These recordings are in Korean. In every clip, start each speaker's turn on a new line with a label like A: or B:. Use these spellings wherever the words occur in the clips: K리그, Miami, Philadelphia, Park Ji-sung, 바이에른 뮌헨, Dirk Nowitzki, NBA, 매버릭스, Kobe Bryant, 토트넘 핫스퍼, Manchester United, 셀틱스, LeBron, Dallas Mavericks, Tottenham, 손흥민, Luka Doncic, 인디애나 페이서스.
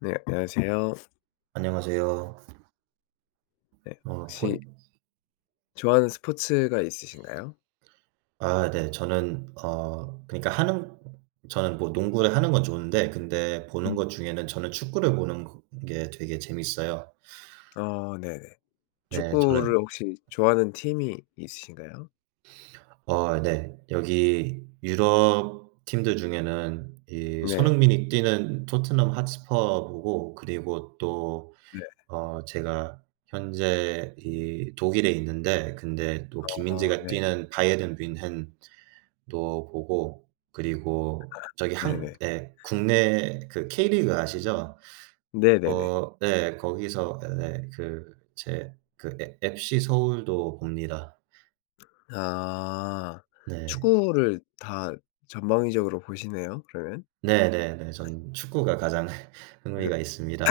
A: 네, 안녕하세요.
B: 안녕하세요.
A: 네,
B: 어 본
A: 혹시 좋아하는 스포츠가 있으신가요?
B: 네. 저는 농구를 하는 건 좋은데, 근데 보는
A: 음.
B: 것 중에는 저는 축구를 보는 게 되게 재밌어요.
A: 네네.
B: 네. 저는
A: 축구를 혹시 좋아하는 팀이 있으신가요?
B: 네. 여기 유럽 팀들 중에는 이
A: 네.
B: 손흥민이 뛰는 토트넘 핫스퍼 보고, 그리고 또
A: 네.
B: 제가 현재 이 독일에 있는데, 근데 또
A: 어
B: 김민재가
A: 네.
B: 뛰는 바이에른 뮌헨 또 보고, 그리고 저기 한
A: 네네.
B: 예 국내 그 K리그 아시죠?
A: 네네네.
B: 네. 거기서 네네, 그 제 그 에 FC 서울도 봅니다.
A: 아.
B: 네.
A: 축구를 다 전방위적으로 보시네요, 그러면.
B: 네네네. 전 축구가 가장 흥미가 있습니다.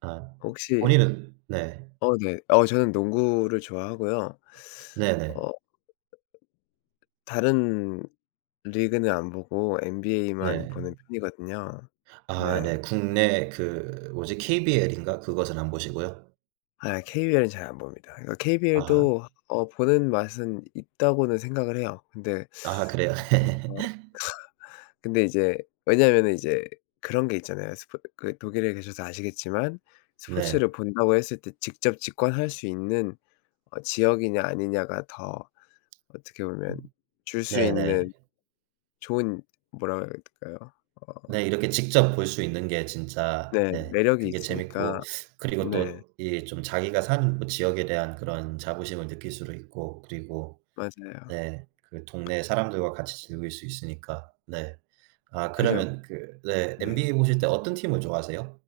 B: 아
A: 혹시
B: 본인은 네.
A: 어 네. 저는 농구를 좋아하고요.
B: 네네.
A: 어 다른 리그는 안 보고
B: 네.
A: NBA만
B: 네.
A: 보는 편이거든요.
B: 아
A: 네.
B: 네. 국내 그 뭐지, KBL인가 그것은 안 보시고요?
A: 아 KBL은 잘 안 봅니다. 그러니까
B: 아.
A: KBL도 보는 맛은 있다고는 생각을 해요. 근데
B: 아 그래요?
A: 어 근데 이제 왜냐면은 이제 그런 게 있잖아요. 스포 그 독일에 계셔서 아시겠지만
B: 네.
A: 스포츠를 본다고 했을 때 직접 직관할 수 있는 지역이냐 아니냐가 더 어떻게 보면 줄 수
B: 네네.
A: 있는 좋은 뭐라 그래야 될까요? 어
B: 네. 이렇게 직접 볼 수 있는 게 진짜,
A: 네
B: 네,
A: 매력이
B: 그게
A: 있으니까.
B: 재밌고, 그리고
A: 네
B: 또 이 좀 자기가 사는 그 지역에 대한 그런 자부심을 느낄 수도 있고, 그리고
A: 맞아요.
B: 네 그 동네 사람들과 같이 즐길 수 있으니까. 네. 아,
A: 그죠?
B: 그러면 그 네
A: 네.
B: NBA 보실 때 어떤 팀을 좋아하세요?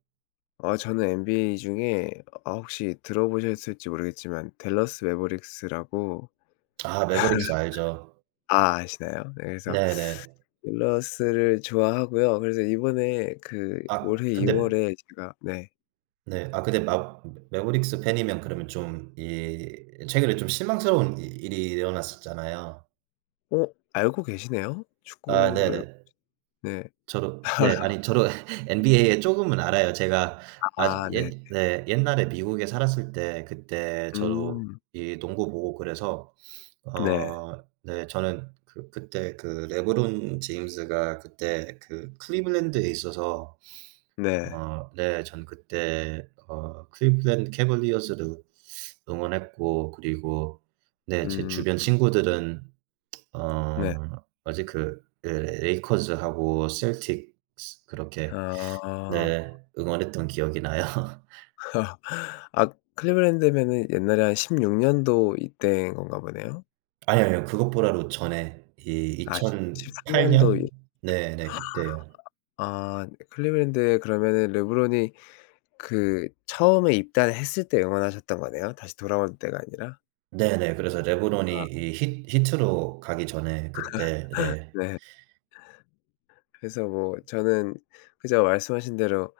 A: 아 저는 NBA 중에 아 혹시 들어보셨을지 모르겠지만 댈러스 매버릭스라고
B: 아, 매버릭스 알죠.
A: 아 아시나요? 네 그래서
B: 네네.
A: 댈러스를 좋아하고요. 그래서 이번에 그
B: 아
A: 올해
B: 근데
A: 2월 월에 제가 네.
B: 네 아 근데 마 매버릭스 팬이면 그러면 좀 이 최근에 좀 실망스러운 이 일이 일어났었잖아요.
A: 어 알고 계시네요?
B: 아
A: 축구를
B: 네네.
A: 네.
B: 저도 네. 아니, 저도 NBA에 조금은 알아요. 제가 아주
A: 아 네.
B: 옛 네 옛날에 미국에 살았을 때 그때 저도
A: 음.
B: 이 농구 보고 그래서
A: 네.
B: 어 네 저는 그 그때 그 레브론 제임스가 그때 그 클리블랜드에 있어서,
A: 네.
B: 네 전 그때 클리블랜드 캐벌리어스를 응원했고, 그리고 네 제
A: 음
B: 주변 친구들은 어
A: 네.
B: 어제 그 예 레이커즈하고 셀틱스 그렇게
A: 아.
B: 네 응원했던 기억이 나요.
A: 아 클리블랜드면은 옛날에 한 16년도 년도 이때인 건가 보네요.
B: 아니요, 아니요. 그것보다도 전에 이
A: 아13년도
B: 2008
A: 년도
B: 년? 네네 그때요.
A: 아 네. 클리블랜드에 그러면은 르브론이 그 처음에 입단했을 때 응원하셨던 거네요, 다시 돌아올 때가 아니라?
B: 네네. 그래서 르브론이 이 히 히트로 가기 전에 그때 네.
A: 네. 그래서 뭐 저는 그저 말씀하신 대로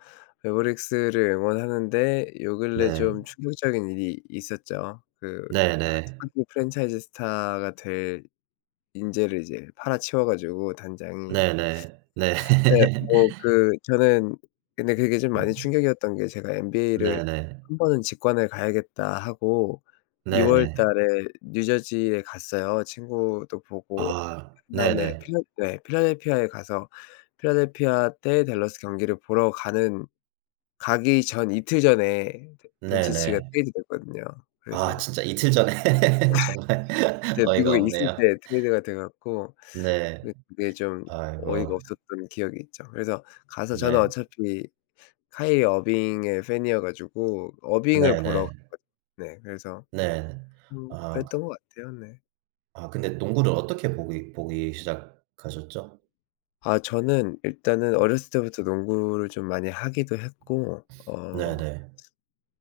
A: 매버릭스를 응원하는데 요 근래
B: 네.
A: 좀 충격적인 일이 있었죠. 그 아
B: 네네.
A: 한국 프랜차이즈 스타가 될 인재를 이제 팔아치워 가지고 단장이.
B: 네네. 네.
A: 네. 뭐 그 저는 근데 그게 좀 많이
B: 음
A: 충격이었던 게 제가 NBA를
B: 네네.
A: 한 번은 직관을 가야겠다.' 하고 2월
B: 네네.
A: 달에 뉴저지에 갔어요. 친구도 보고
B: 아
A: 그다음에
B: 네네.
A: 필라 네 필라델피아에 가서 필라델피아 대 댈러스 경기를 보러 가는 가기 전 이틀 전에 도 돈치치가
B: 네네.
A: 트레이드 됐거든요. 그래서
B: 아, 진짜 이틀 전에 정말
A: 제가
B: 어이가
A: 미국에 있을
B: 없네요.
A: 때 트레이드가 돼 갖고
B: 네.
A: 그게 좀 어이가
B: 아이고.
A: 없었던 기억이 있죠. 그래서 가서 저는
B: 네.
A: 어차피 카일 어빙의 팬이어 가지고 어빙을 보러
B: 네네.
A: 갔거든요. 네. 그래서
B: 네.
A: 그랬던
B: 아
A: 것 같아요. 네.
B: 아 근데 농구를 어떻게 보기 시작하셨죠?
A: 아 저는 일단은 어렸을 때부터 농구를 좀 많이 하기도 했고
B: 네네.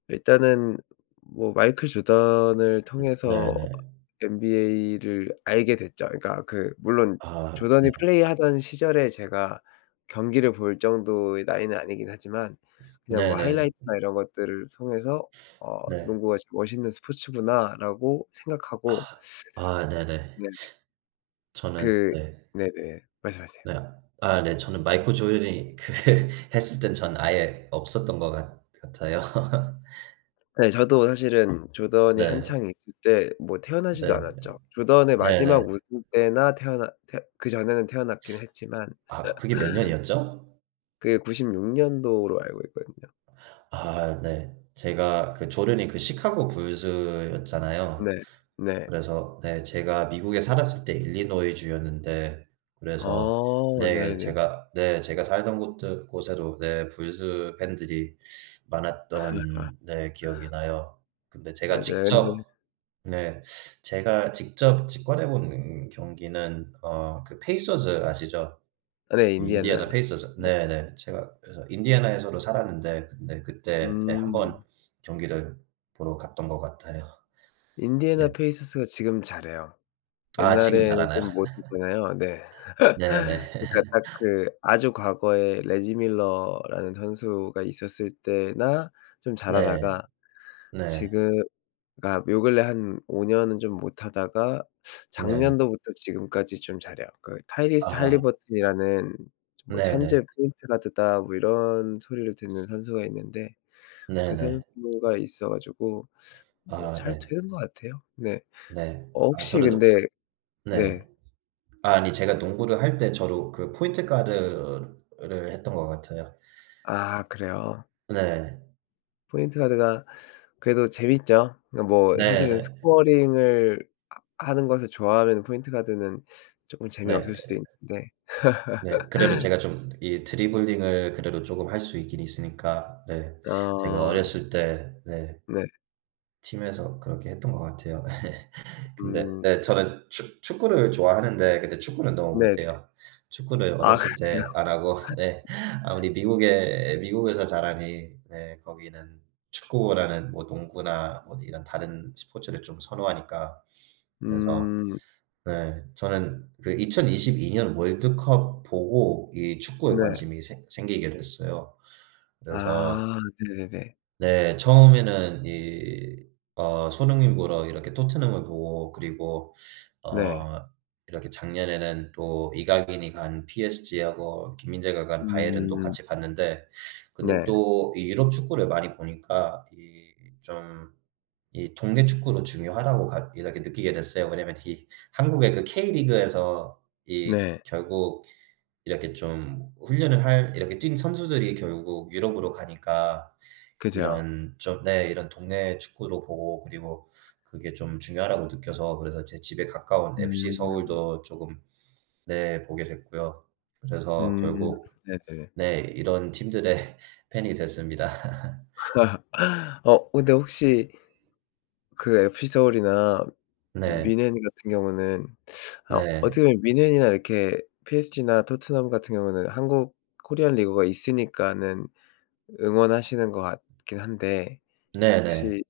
A: 일단은 뭐 마이클 조던을 통해서
B: 네네.
A: NBA를 알게 됐죠. 그러니까 그 물론
B: 아
A: 조던이
B: 네.
A: 플레이하던 시절에 제가 경기를 볼 정도의 나이는 아니긴 하지만 그냥 뭐
B: 네네.
A: 하이라이트나 이런 것들을 통해서 '어
B: 네.
A: 농구가 진짜 멋있는 스포츠구나.'라고
B: 아.
A: 생각하고
B: 아 네네.
A: 네.
B: 저는
A: 그.
B: 네.
A: 네네. 말씀하세요.
B: 네. 아 네. 저는 마이클 조던이 그 했을 땐 전 아예 없었던 것 같 같아요.
A: 네. 저도 사실은 조던이
B: 네.
A: 한창 있을 때 뭐 태어나지도
B: 네.
A: 않았죠. 조던의
B: 네네.
A: 마지막 우승 때나 태어나 태 그전에는 태어났긴 했지만.
B: 아 그게 몇 년이었죠?
A: 그게 96년도 년도로 알고 있거든요.
B: 아 네. 제가 그 조던이 그 시카고 불스였잖아요.
A: 네. 네.
B: 그래서 네 제가 미국에 살았을 때 일리노이 주였는데, 그래서
A: 어
B: 네
A: 네네.
B: 제가 살던 곳들 곳에도 네 블루스 팬들이 많았던 네 기억이 나요. 근데
A: 맞아요. 근데
B: 네 제가 직접 직관해 본 경기는 그 페이서즈 아시죠?
A: 아 네.
B: 그
A: 인디애나.
B: 인디애나 페이서즈.
A: 네.
B: 네네. 제가, 그래서 인디애나에서도 살았는데, 근데 그때 네 1번
A: 음.
B: 경기를 보러 갔던 것 같아요. 네.
A: 인디애나 페이서스가 지금 잘해요.
B: 아 지금
A: 옛날에는
B: 잘하나요?
A: 좀 못했잖아요. 네.
B: 네네.
A: 그러니까 딱 그 아주 과거에 레지 밀러라는 선수가 있었을 때나 좀
B: 네.
A: 잘하다가
B: 네.
A: 지금 그러니까 요 근래 한 5년 년은 좀 못하다가
B: 네.
A: 작년도부터 지금까지 좀 잘해요. 그 타이리스
B: 아하.
A: 할리버튼이라는 뭐
B: 네네.
A: "천재 포인트 가드다." 뭐 이런 소리를 듣는 선수가 있는데 그
B: 네네.
A: 선수가 있어 가지고 뭐
B: 아
A: 잘
B: 네.
A: 되는 것 같아요. 네.
B: 네.
A: 어
B: 아
A: 혹시
B: 저를 또
A: 근데
B: 네.
A: 네.
B: 아니, 제가 농구를 할 때 저도 그 포인트 가드를 했던 것 같아요.
A: 아 그래요?
B: 네.
A: 포인트 가드가 그래도 재밌죠. 그러니까 뭐
B: 네네.
A: 사실은
B: 네.
A: 스코어링을 하 하는 것을 좋아하면 포인트 가드는 쪼끔
B: 네.
A: 재미없을 수도 있는데.
B: 네. 그래도 제가 좀 이 드리블링을 그래도 조금 할 수 있긴 있으니까, 네 제가
A: 어.
B: 어렸을 때 네
A: 네.
B: 팀에서 그렇게 했던 것 같아요. 근데
A: 음
B: 네 저는 축 축구를 좋아하는데, 근데 축구는 너무
A: 네네.
B: 못해요. 축구를
A: 아
B: 어렸을
A: 그래요?
B: 때 안 하고 네, 아무리 미국에서 자라니 네 거기는 축구라는 뭐 농구나 뭐 이런 다른 스포츠를 좀 선호하니까, 그래서
A: 음
B: 네 저는 그 2022년 월드컵 보고 이 축구에
A: 네.
B: 관심이 생 생기게 됐어요. 그래서
A: 아 네네네.
B: 네. 처음에는 이 손흥민 보러 이렇게 토트넘을 보고, 그리고
A: 네.
B: 어 이렇게 작년에는 또 이강인이 간 PSG하고 김민재가 간 바이에른도
A: 음
B: 같이 봤는데, 근데
A: 네.
B: 또 이 유럽 축구를 많이 보니까 이 좀 이 동네 축구도 중요하다고 가 이렇게 느끼게 됐어요. 왜냐면 이 한국의 그 K리그에서 이
A: 네.
B: 결국 이렇게 좀 훈련을 할 이렇게 뛴 선수들이 결국 유럽으로 가니까,
A: 그죠.
B: 이런 좀 네 이런 동네 축구도 보고, 그리고 그게 좀 중요하다고 느껴서, 그래서 제 집에 가까운 FC
A: 음.
B: 서울도 쪼금 네 보게 됐고요. 음. 그래서
A: 음
B: 결국
A: 네네.
B: 네 이런 팀들의 팬이 됐습니다.
A: 어 근데 혹시 그 FC 서울이나
B: 네.
A: 미넨 같은 경우는 아
B: 네.
A: 어떻게 보면 미넨이나 이렇게 PSG나 토트넘 같은 경우는 한국 코리안 리그가 있으니까는 응원하시는 것 같긴 한데
B: 네네.
A: 혹시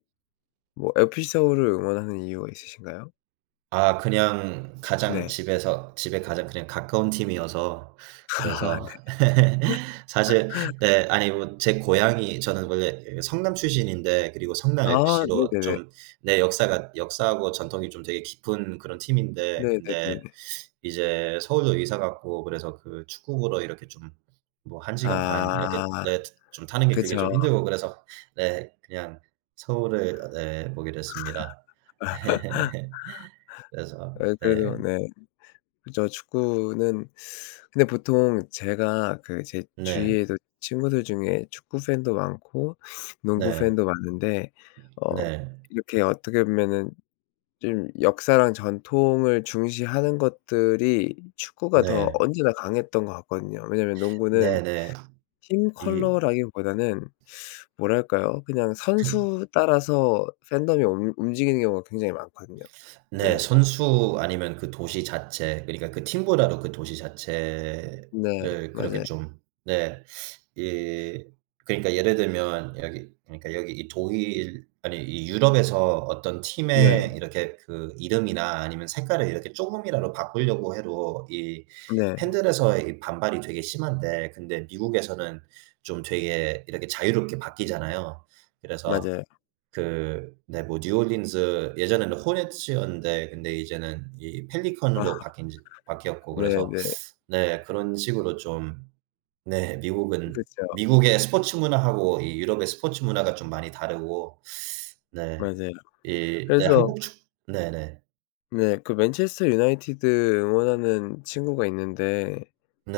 A: 뭐 FC 서울을 응원하는 이유가 있으신가요?
B: 아, 그냥 가장
A: 네.
B: 집에 가장 그냥 가까운 팀이어서,
A: 아 네.
B: 그래서 사실 네 아니, 뭐 제 고향이, 저는 원래 그 성남 출신인데, 그리고 성남
A: 아
B: FC로
A: 네네네.
B: 좀 내 역사가 역사하고 전통이 좀 되게 깊은 그런 팀인데, 근데
A: 네네네.
B: 이제 서울로 이사 갔고, 그래서 그 축구부로 이렇게 좀 뭐 1시간 반 이렇게
A: 아
B: 네 좀 타는 게 그게
A: 그쵸.
B: 좀 힘들고, 그래서 네 그냥 서울을 네 보게 됐습니다. 그래서
A: 예 그래도
B: 네.
A: 네. 그죠. 축구는 근데 보통 제가 그 제
B: 네.
A: 주위에도 친구들 중에 축구 팬도 많고 농구
B: 네.
A: 팬도 많은데 어
B: 네.
A: 이렇게 어떻게 보면은 좀 역사랑 전통을 중시하는 것들이 축구가 더
B: 네.
A: 언제나 강했던 것 같거든요. 왜냐면 농구는
B: 네네.
A: 팀
B: 이
A: 컬러라기보다는 뭐랄까요? 그냥 선수 따라서 팬덤이 움 움직이는 경우가 굉장히 많거든요,
B: 네.
A: 농구는.
B: 선수 아니면 그 도시 자체, 그러니까 그 팀보다도 그 도시 자체를
A: 네.
B: 그렇게
A: 맞아요.
B: 좀 네. 이 그러니까 예를 들면 여기, 그러니까 여기 이 독일 아니 이 유럽에서 어떤 팀의
A: 네.
B: 이렇게 그 이름이나 아니면 색깔을 이렇게 조금이라도 바꾸려고 해도 이
A: 네.
B: 팬들에서의 이 반발이 되게 심한데, 근데 미국에서는 좀 되게 이렇게 자유롭게 바뀌잖아요. 그래서
A: 맞아요.
B: 그 네 뭐 뉴올린즈스 예전에는 호넷이었는데, 근데 이제는 이 펠리컨으로
A: 아
B: 바뀐 지 바뀌었고, 그래서
A: 네네.
B: 네 그런 식으로 좀 네 미국은
A: 그쵸.
B: 미국의 스포츠 문화하고 이 유럽의 스포츠 문화가 좀 많이 다르고 네
A: 맞아요.
B: 이 네
A: 그래서
B: 한국 축 네네.
A: 네 그 맨체스터 유나이티드 응원하는 친구가 있는데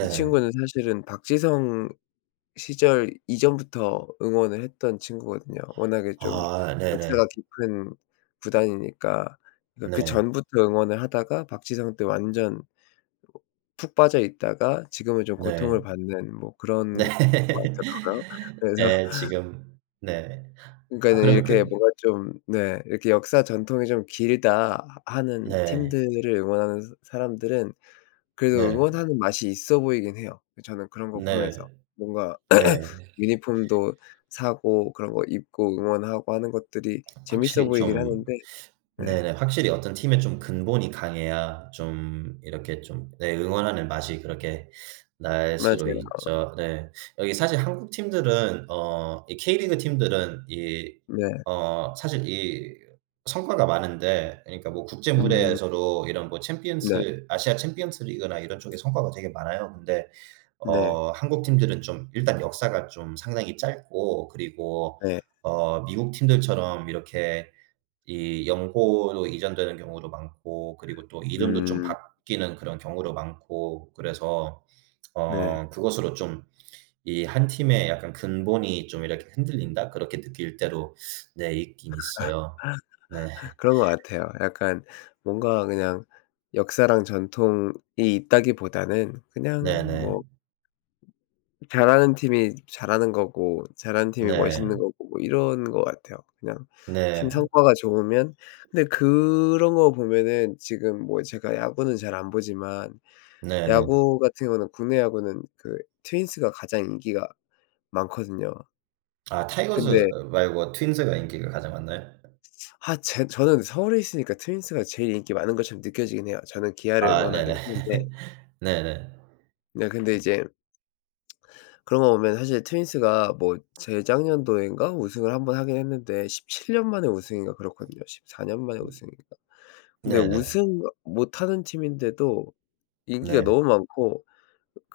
A: 이
B: 네.
A: 친구는 사실은 박지성 시절 이전부터 응원을 했던 친구거든요. 워낙에 좀
B: 아 네네.
A: 역사가 깊은 구단이니까 그러니까
B: 네.
A: 그전부터 응원을 하다가 박지성 때 완전 푹 빠져 있다가 지금은 좀 고통을
B: 네.
A: 받는 뭐 그런 것
B: 네.
A: 같더라고요. 그래서
B: 예 지금 네. 아
A: 그러니까는
B: 그러면 그
A: 이렇게 뭔가 좀 네 이렇게 '역사 전통이 좀 길다.' 하는
B: 네.
A: 팀들을 응원하는 사 사람들은 그래도
B: 네.
A: 응원하는 맛이 있어 보이긴 해요. 저는 그런 거 보면서.
B: 네.
A: 뭔가
B: 네.
A: 유니폼도 사고 그런 거 입고 응원하고 하는 것들이 재밌어
B: 확실히
A: 보이긴
B: 좀
A: 하는데. 네.
B: 네네. 확실히 어떤 팀의 좀 근본이 강해야 좀 이렇게 좀 네 응원하는 맛이 그렇게 날 수도
A: 맞아요.
B: 있죠. 네. 여기 사실 한국 팀들은 이 K리그 팀들은 이
A: 네.
B: 사실 이 성과가 많은데, 그러니까 뭐 국제
A: 음
B: 무대에서도 이런 뭐
A: 네.
B: 챔피언스 아시아 챔피언스 리그나 이런 쪽에 성과가 되게 많아요. 근데
A: 네.
B: 한국 팀들은 좀 일단 역사가 좀 상당히 짧고, 그리고
A: 네.
B: 미국 팀들처럼 이렇게 이 연고로 이전되는 경우도 많고, 그리고 또 이름도 좀
A: 음
B: 바뀌는 그런 경우도 많고, 그래서
A: 네.
B: 그것으로 좀 이 '한 팀의 약간 근본이 좀 이렇게 흔들린다.' 그렇게 느낄 때도 네 있긴 있어요. 네.
A: 그런 것 같아요. 약간 뭔가 그냥 역사랑 전통이 있다기보다는 그냥
B: 네네.
A: 뭐 잘하는 팀이 잘하는 거고 잘하는 팀이 멋있는
B: 네.
A: 거고 뭐 이런 것 같아요. 그냥 팀
B: 네.
A: 성과가 좋으면. 근데 그런 거 보면은 지금 뭐 제가 야구는 잘 안 보지만
B: 네네.
A: 야구 같은 경우는 국내 야구는 그 트윈스가 가장 인기가 많거든요.
B: 아 타이거즈
A: 근데
B: 말고 트윈스가 인기가 가장 많나요?
A: 아 제 저는 서울에 있으니까 트윈스가 제일 인기 많은 것처럼 느껴지긴 해요. 저는 기아를
B: 아 네네.
A: 응원하긴 하는데
B: 네네.
A: 네 근데 이제 그런 거 보면 사실 트윈스가 뭐 재작년도인가 우승을 한번 하긴 했는데 17년 만에 우승인가 그렇거든요. 14년 만에 우승인가. 근데
B: 네네.
A: 우승 못하는 팀인데도 인기가
B: 네.
A: 너무 많고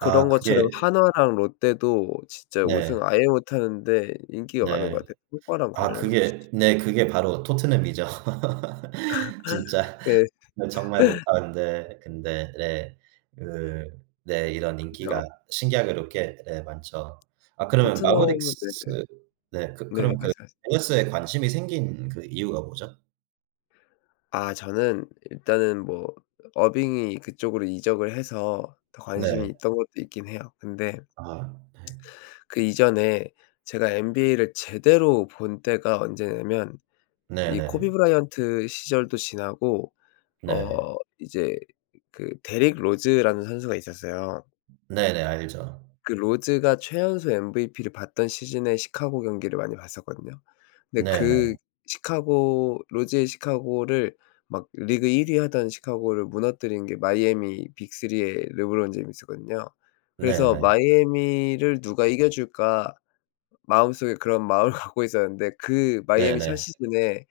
B: 아
A: 것처럼
B: 그게
A: 한화랑 롯데도 진짜
B: 네.
A: 우승 아예 못하는데 인기가 많은 것
B: 네.
A: 같아요, 효과랑
B: 아
A: 관련 없이.
B: 그게 네 그게 바로 토트넘이죠. 진짜
A: 그래서
B: 네 정말 못하는데 근데 네 그 네 이런 인기가 신기하게 높게 네 많죠. 아 그러면
A: 토트넘은 네네.
B: 마버릭스 네 그
A: 네네
B: 그럼 그
A: 말씀하세요.
B: 댈러스에 관심이 생긴 그 이유가 뭐죠?
A: 아 저는 일단은 뭐 어빙이 그쪽으로 이적을 해서 더 관심이
B: 네.
A: 있던 것도 있긴 해요. 근데
B: 아 네.
A: 그 이전에 제가 NBA를 제대로 본 때가 언제냐면 이
B: 네네.
A: 코비 브라이언트 시절도 지나고
B: 네.
A: 이제 그 데릭 로즈라는 선수가 있었어요.
B: 네네 알죠.
A: 그 로즈가 최연소 MVP를 받던 시즌에 시카고 경기를 많이 봤었거든요. 근데 그
B: 네네.
A: 시카고 로즈의 시카고를 막 리그 1위 하던 시카고를 무너뜨린 게 마이애미 빅3의 르브론 제임스거든요.
B: 네
A: 그래서
B: 네.
A: '마이애미를 누가 이겨 줄까.' 마음속에 그런 마음을 갖고 있었는데 그
B: 네
A: 마이애미
B: 네.
A: 첫 시즌에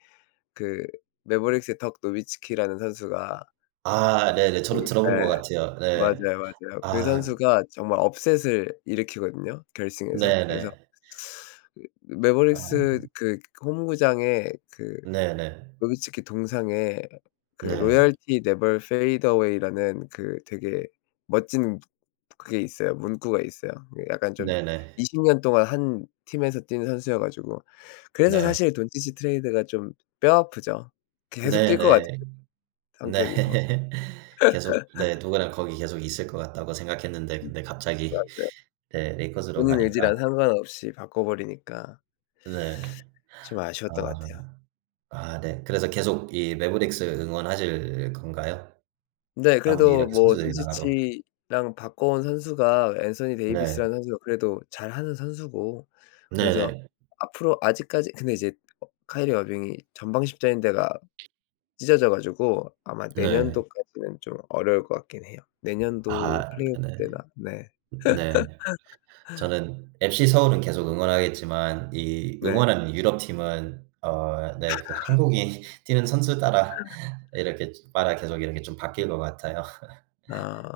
A: 그 매버릭스의 덕 노비츠키라는 선수가
B: 아 네 네.
A: 그
B: 저도 들어본 것
A: 예.
B: 같아요. 네.
A: 맞아요, 맞아요. 그
B: 아
A: 선수가 정말 업셋을 일으키거든요, 결승에서. 그래서
B: 네네.
A: 그
B: 아
A: 매버릭스 그 홈구장에 그
B: 네네. 네.
A: 노비츠키 동상에 그
B: 네.
A: 로열티 네 l 페이 n 웨이라는 그 되게 멋진 그게 있어요. 문구가 있어요. 그 약간 좀
B: 네네.
A: 20년 동안 한 팀에서 뛴 선수여 가지고 그래서
B: 네.
A: 사실 돈치치 트레이드가 좀 뼈아프죠. 계속 뛸 것 같아요,
B: 네네.
A: 성격이. 거.
B: 네. 계속 네 누구나 거기 계속 있을 것 같다고 생각했는데, 근데 갑자기
A: 맞아요.
B: 네 레이커스로
A: 본인
B: 가니까
A: 의지랑 상관없이 바꿔 버리니까.
B: 네.
A: 좀 아쉬웠던 것
B: 아.
A: 같아요.
B: 아 네. 그래서 계속 이 매버릭스 응원하실 건가요?
A: 네
B: 아무리
A: 그래도
B: 이렇게
A: 뭐
B: 선수들이 나가도.
A: 돈치치랑 바꿔온 선수가 앤서니
B: 네.
A: 데이비스라는 선수가 그래도 잘하는 선수고 그래서
B: 네네.
A: 앞으로 아직까지 근데 이제 어 카이리 어빙이 전방 십자인대가 찢어져 가지고 아마
B: 네.
A: 내년도까지는 좀 어려울 것 같긴 해요.
B: 아
A: 내년도 플레이오프
B: 네.
A: 때나 네.
B: 네. 저는 FC 서울은 계속 응원하겠지만 이
A: 네.
B: 응원하는 유럽 팀은 네 그 한국이 뛰는 선수 따라 이렇게 좀 따라 계속 이렇게 좀 바뀔 것 같아요.
A: 아.